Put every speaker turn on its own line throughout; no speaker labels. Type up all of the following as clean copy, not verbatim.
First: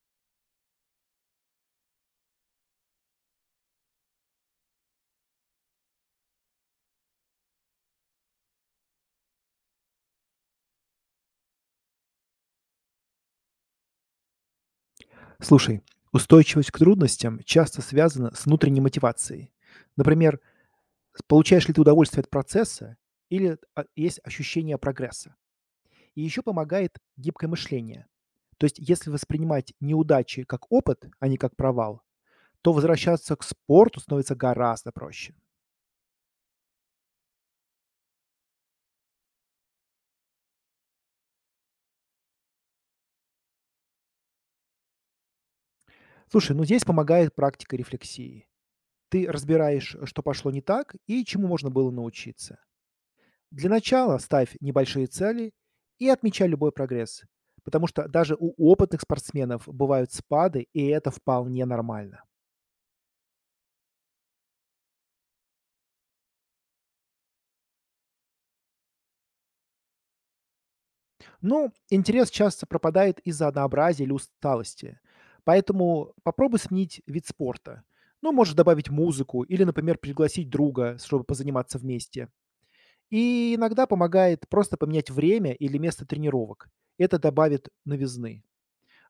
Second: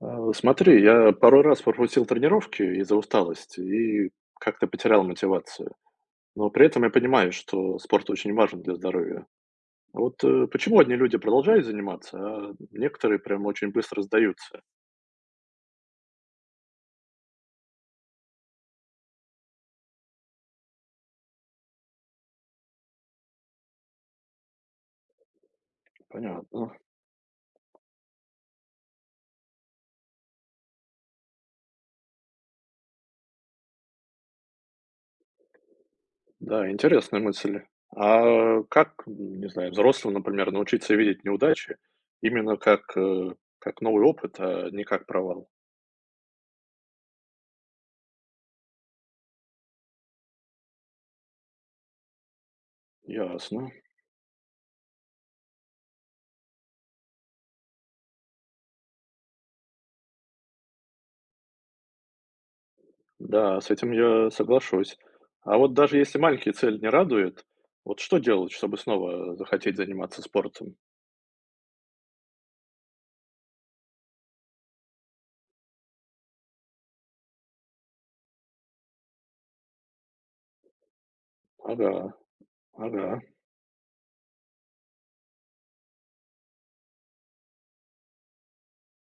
Смотри, я пару раз пропустил тренировки из-за усталости и как-то потерял мотивацию. Но при этом я понимаю, что спорт очень важен для здоровья. Вот почему одни люди продолжают заниматься, а некоторые прям очень быстро сдаются?
Слушай, устойчивость к трудностям часто связана с внутренней мотивацией. Например, получаешь ли ты удовольствие от процесса или есть ощущение прогресса. И еще
Понятно.
помогает гибкое мышление. То есть, если воспринимать неудачи как опыт, а не как провал, то возвращаться к спорту становится гораздо проще.
Да, интересная мысль. А как, не знаю, взрослым, например, научиться видеть неудачи именно как как новый опыт, а не как провал?
Слушай, ну здесь помогает практика рефлексии. Ты разбираешь, что пошло не так и чему можно было научиться. Для
Ясно.
начала ставь небольшие цели и отмечай любой прогресс, потому что даже у опытных спортсменов бывают спады, и это вполне нормально.
Да, с этим я соглашусь. А вот даже если маленькие цели не радуют, вот что делать, чтобы снова захотеть заниматься спортом?
Ну, интерес часто пропадает из-за однообразия или усталости, поэтому попробуй сменить вид спорта. Ну, можешь добавить музыку или, например, пригласить друга, чтобы позаниматься
Ага,
вместе.
ага.
И иногда помогает просто поменять время или место тренировок. Это добавит новизны.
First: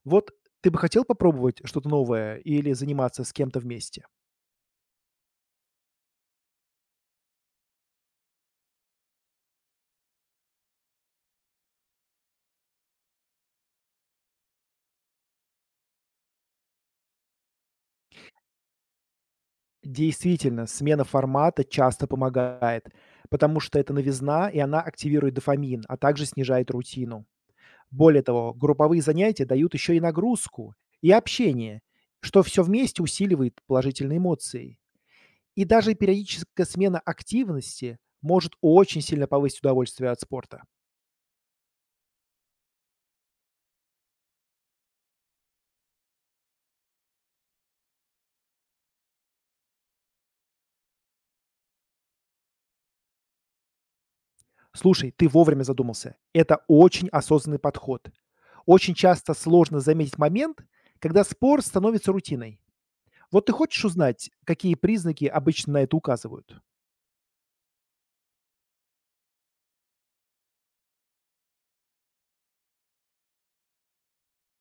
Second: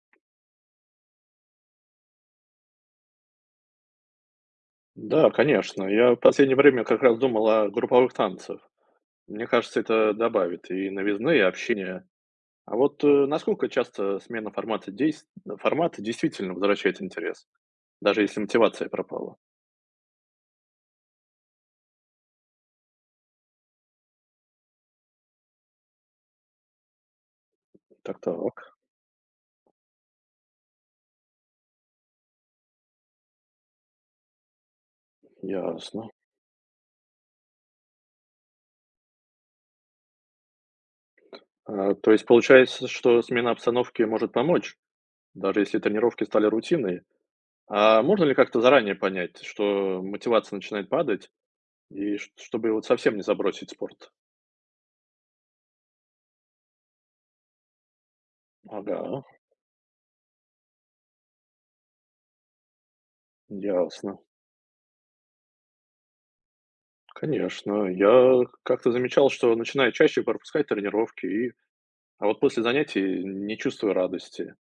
Вот ты бы хотел попробовать что-то новое или заниматься с кем-то вместе?
Да, конечно. Я в последнее время как раз думал о групповых танцах. Мне кажется, это добавит и новизны, и общения. А вот насколько часто смена формата, формата действительно возвращает интерес, даже если мотивация пропала?
Действительно, смена формата часто помогает, потому что это новизна, и она активирует дофамин, а также снижает рутину.
Так,
Более
так,
того, групповые занятия дают еще и нагрузку, и общение, что все вместе усиливает положительные эмоции. И даже
ясно.
периодическая смена активности может очень сильно повысить удовольствие от спорта.
А, то есть получается, что смена обстановки может помочь, даже если тренировки стали рутиной? А можно ли как-то заранее понять, что мотивация начинает падать, и чтобы вот совсем не забросить спорт?
Слушай, ты вовремя задумался. Это очень осознанный подход. Очень
Ага,
часто сложно заметить момент, когда спорт становится рутиной. Вот ты хочешь
ясно.
узнать, какие признаки обычно на это указывают?
Конечно. Я как-то замечал, что начинаю чаще пропускать тренировки, и а вот после занятий не чувствую радости.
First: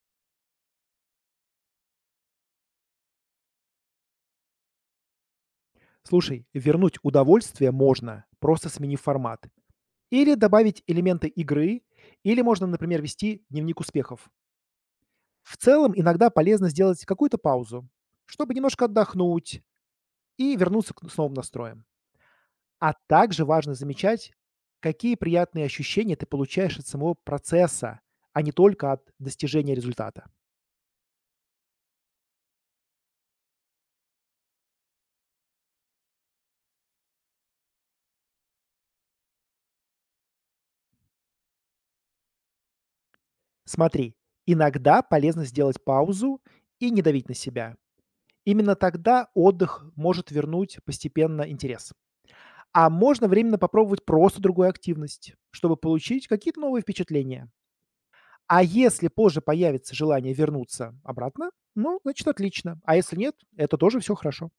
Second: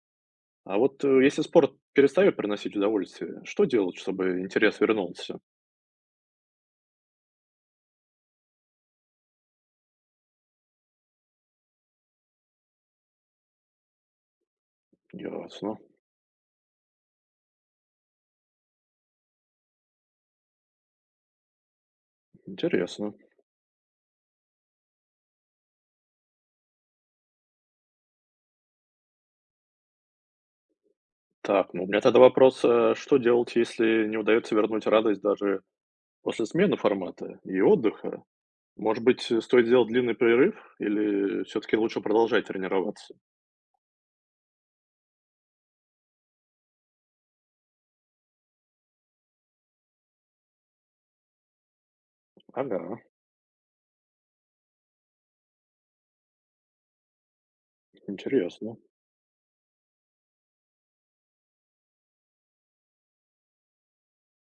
А вот если спорт перестает приносить удовольствие, что делать, чтобы интерес вернулся?
Слушай, вернуть удовольствие можно, просто сменив формат. Или добавить элементы игры, или можно, например, вести дневник успехов. В
Ясно.
целом, иногда полезно сделать какую-то паузу, чтобы немножко отдохнуть и вернуться к с новым настроем. А
Интересно.
также важно замечать, какие приятные ощущения ты получаешь от самого процесса, а не только от достижения результата.
Так, ну у меня тогда вопрос, что делать, если не удается вернуть радость даже после смены формата и отдыха? Может быть, стоит сделать длинный перерыв или все таки лучше продолжать тренироваться?
Смотри, иногда полезно сделать паузу и не давить на себя. Именно тогда отдых может вернуть постепенно интерес. А
Ага,
можно временно попробовать просто другую активность, чтобы получить какие-то новые впечатления. А
интересно.
если позже появится желание вернуться обратно, ну, значит, отлично. А если нет, это тоже все хорошо.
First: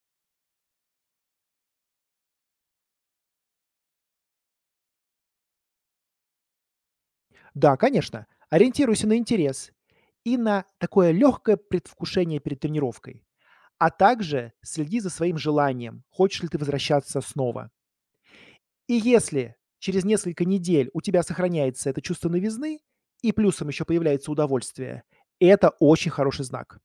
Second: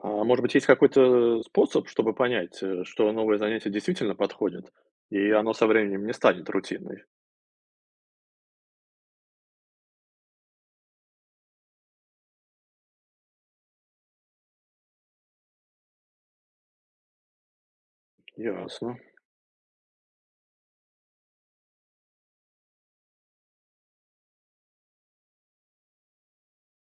А может быть, есть какой-то способ, чтобы понять, что новое занятие действительно подходит, и оно со временем не станет рутиной?
Да, конечно, ориентируйся на интерес и на такое легкое предвкушение перед тренировкой, а также следи за своим желанием, хочешь ли ты возвращаться снова.
Ясно.
И если через несколько недель у тебя сохраняется это чувство новизны и плюсом еще появляется удовольствие, это очень хороший знак.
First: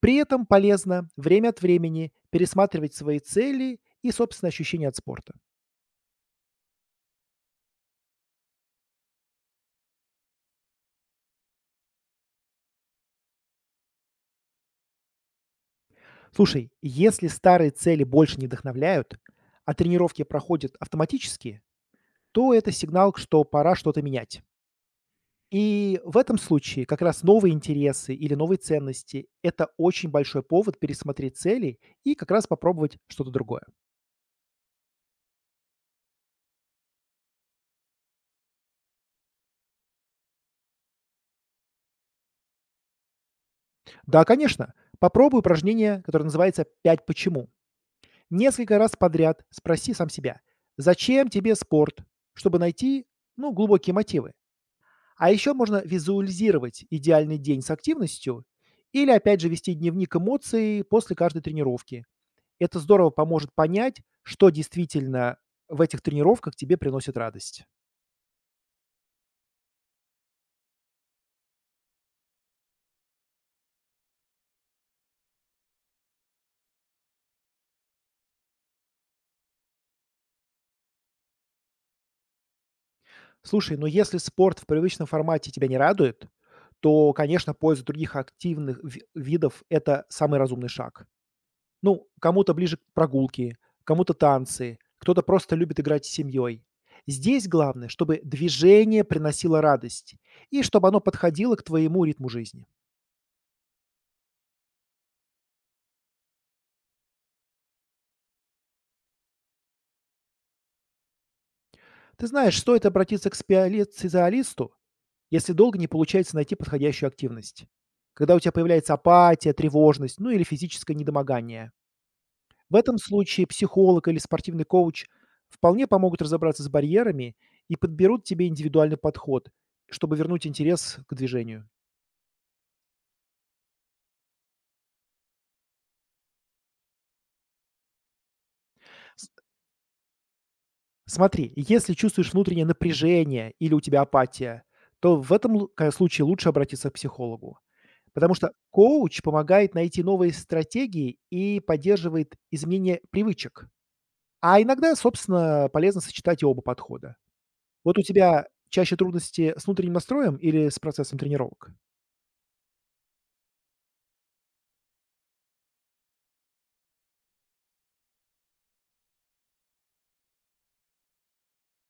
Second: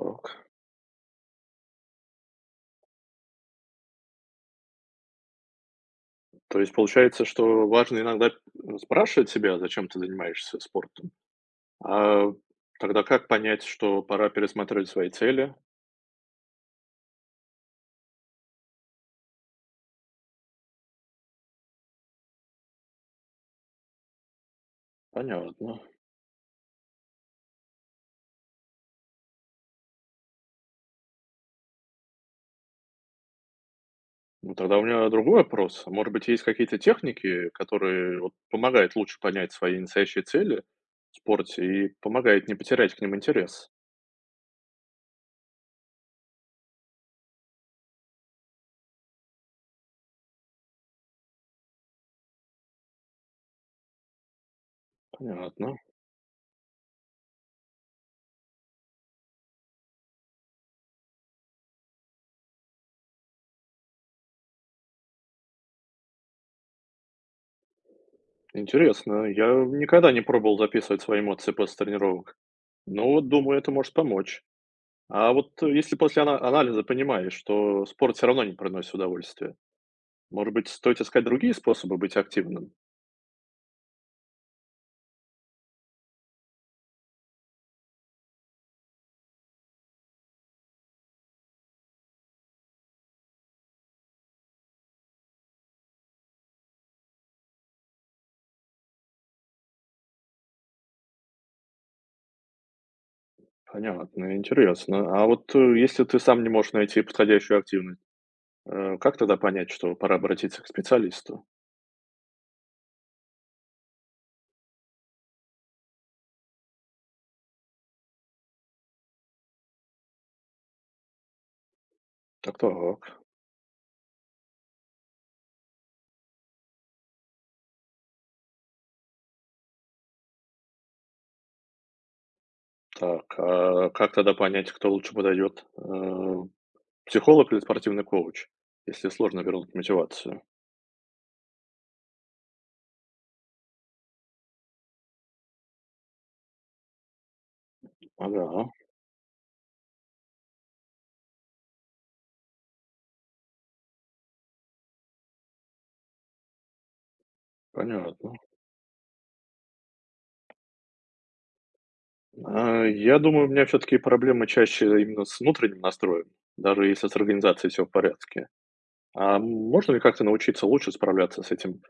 При этом полезно время от времени пересматривать свои цели и собственные ощущения от спорта.
То есть получается, что важно иногда, спрашивать себя, зачем ты занимаешься спортом. А тогда как понять, что пора пересматривать свои цели?
Слушай, если старые цели больше не вдохновляют, а тренировки проходят автоматически, то это сигнал, что пора что-то менять.
Понятно.
И в этом случае как раз новые интересы или новые ценности– это очень большой повод пересмотреть цели и как раз попробовать что-то другое.
Ну, тогда у меня другой вопрос. Может быть, есть какие-то техники, которые вот помогают лучше понять свои настоящие цели в спорте и помогает не потерять к ним интерес?
Да, конечно. Попробуй упражнение, которое называется 5 почему". Несколько раз подряд спроси сам себя: "Зачем тебе спорт?", чтобы найти, ну, глубокие мотивы. А еще
Понятно.
можно визуализировать идеальный день с активностью или, опять же, вести дневник эмоций после каждой тренировки. Это здорово поможет понять, что действительно в этих тренировках тебе приносит радость.
Интересно. Я никогда не пробовал записывать свои эмоции после тренировок. Но вот думаю, это может помочь. А вот если после анализа понимаешь, что спорт все равно не приносит удовольствия, может быть, стоит искать другие способы быть активным?
Слушай, ну если спорт в привычном формате тебя не радует, то, конечно, поиск других активных видов– это самый разумный шаг. Ну, кому-то ближе к прогулки, кому-то танцы, кто-то просто любит играть с семьей. Здесь главное, чтобы движение приносило радость и чтобы оно подходило к твоему ритму жизни.
Понятно, интересно. А вот если ты сам не можешь найти подходящую активность, как тогда понять, что пора обратиться к специалисту?
Ты знаешь, стоит обратиться к специалисту, если долго не получается найти подходящую активность. Когда у тебя появляется апатия, тревожность, ну или физическое недомогание.
Так
В этом
так.
случае психолог или спортивный коуч вполне помогут разобраться с барьерами и подберут тебе индивидуальный подход, чтобы вернуть интерес к движению.
Так, а как тогда понять, кто лучше подойдет? Психолог или спортивный коуч, если
С-
сложно вернуть мотивацию?
Смотри, если чувствуешь внутреннее напряжение или у тебя апатия, то в этом случае лучше обратиться к психологу. Потому что
Ага,
коуч помогает найти новые стратегии и поддерживает изменение привычек. А иногда, собственно, полезно сочетать и оба подхода. Вот у
понятно.
тебя чаще трудности с внутренним настроем или с процессом тренировок?
А, я думаю, у меня все-таки проблемы чаще именно с внутренним настроем, даже если с организацией все в порядке. А можно ли как-то научиться лучше справляться с этим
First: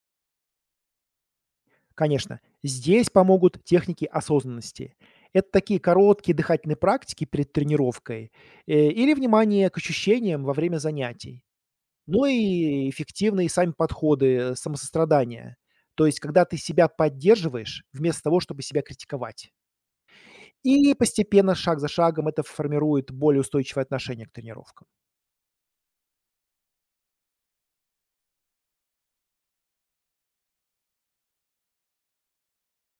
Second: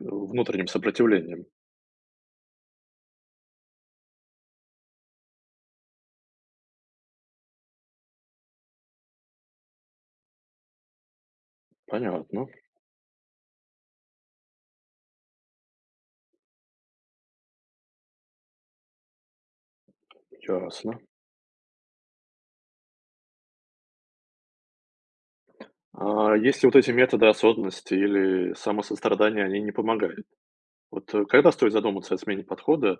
внутренним сопротивлением?
Конечно, здесь помогут техники осознанности. Это такие короткие дыхательные практики перед тренировкой или внимание к ощущениям во время занятий. Ну
Понятно,
и эффективные сами подходы самосострадания. То есть, когда ты себя поддерживаешь вместо того, чтобы себя критиковать. И
ясно.
постепенно, шаг за шагом, это формирует более устойчивое отношение к тренировкам.
А если вот эти методы осознанности или самосострадания, они не помогают? Вот, когда стоит задуматься о смене подхода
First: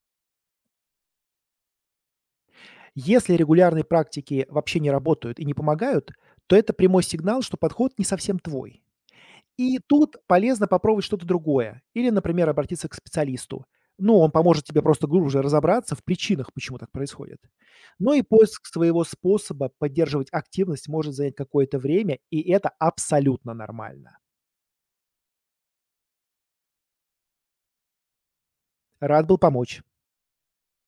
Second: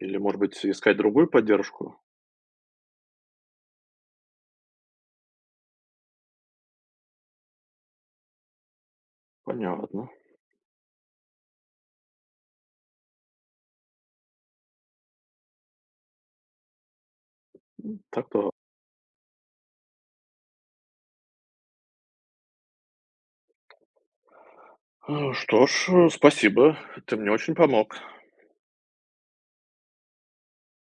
или, может быть, искать другую поддержку?
Если регулярные практики вообще не работают и не помогают, то это прямой сигнал, что подход не совсем твой. И
Понятно.
тут полезно попробовать что-то другое или, например, обратиться к специалисту. Ну, он поможет тебе просто глубже разобраться в причинах, почему так происходит. Но и
Так то.
поиск своего способа поддерживать активность может занять какое-то время, и это абсолютно нормально.
Что ж, спасибо, ты мне очень помог.
Рад был помочь.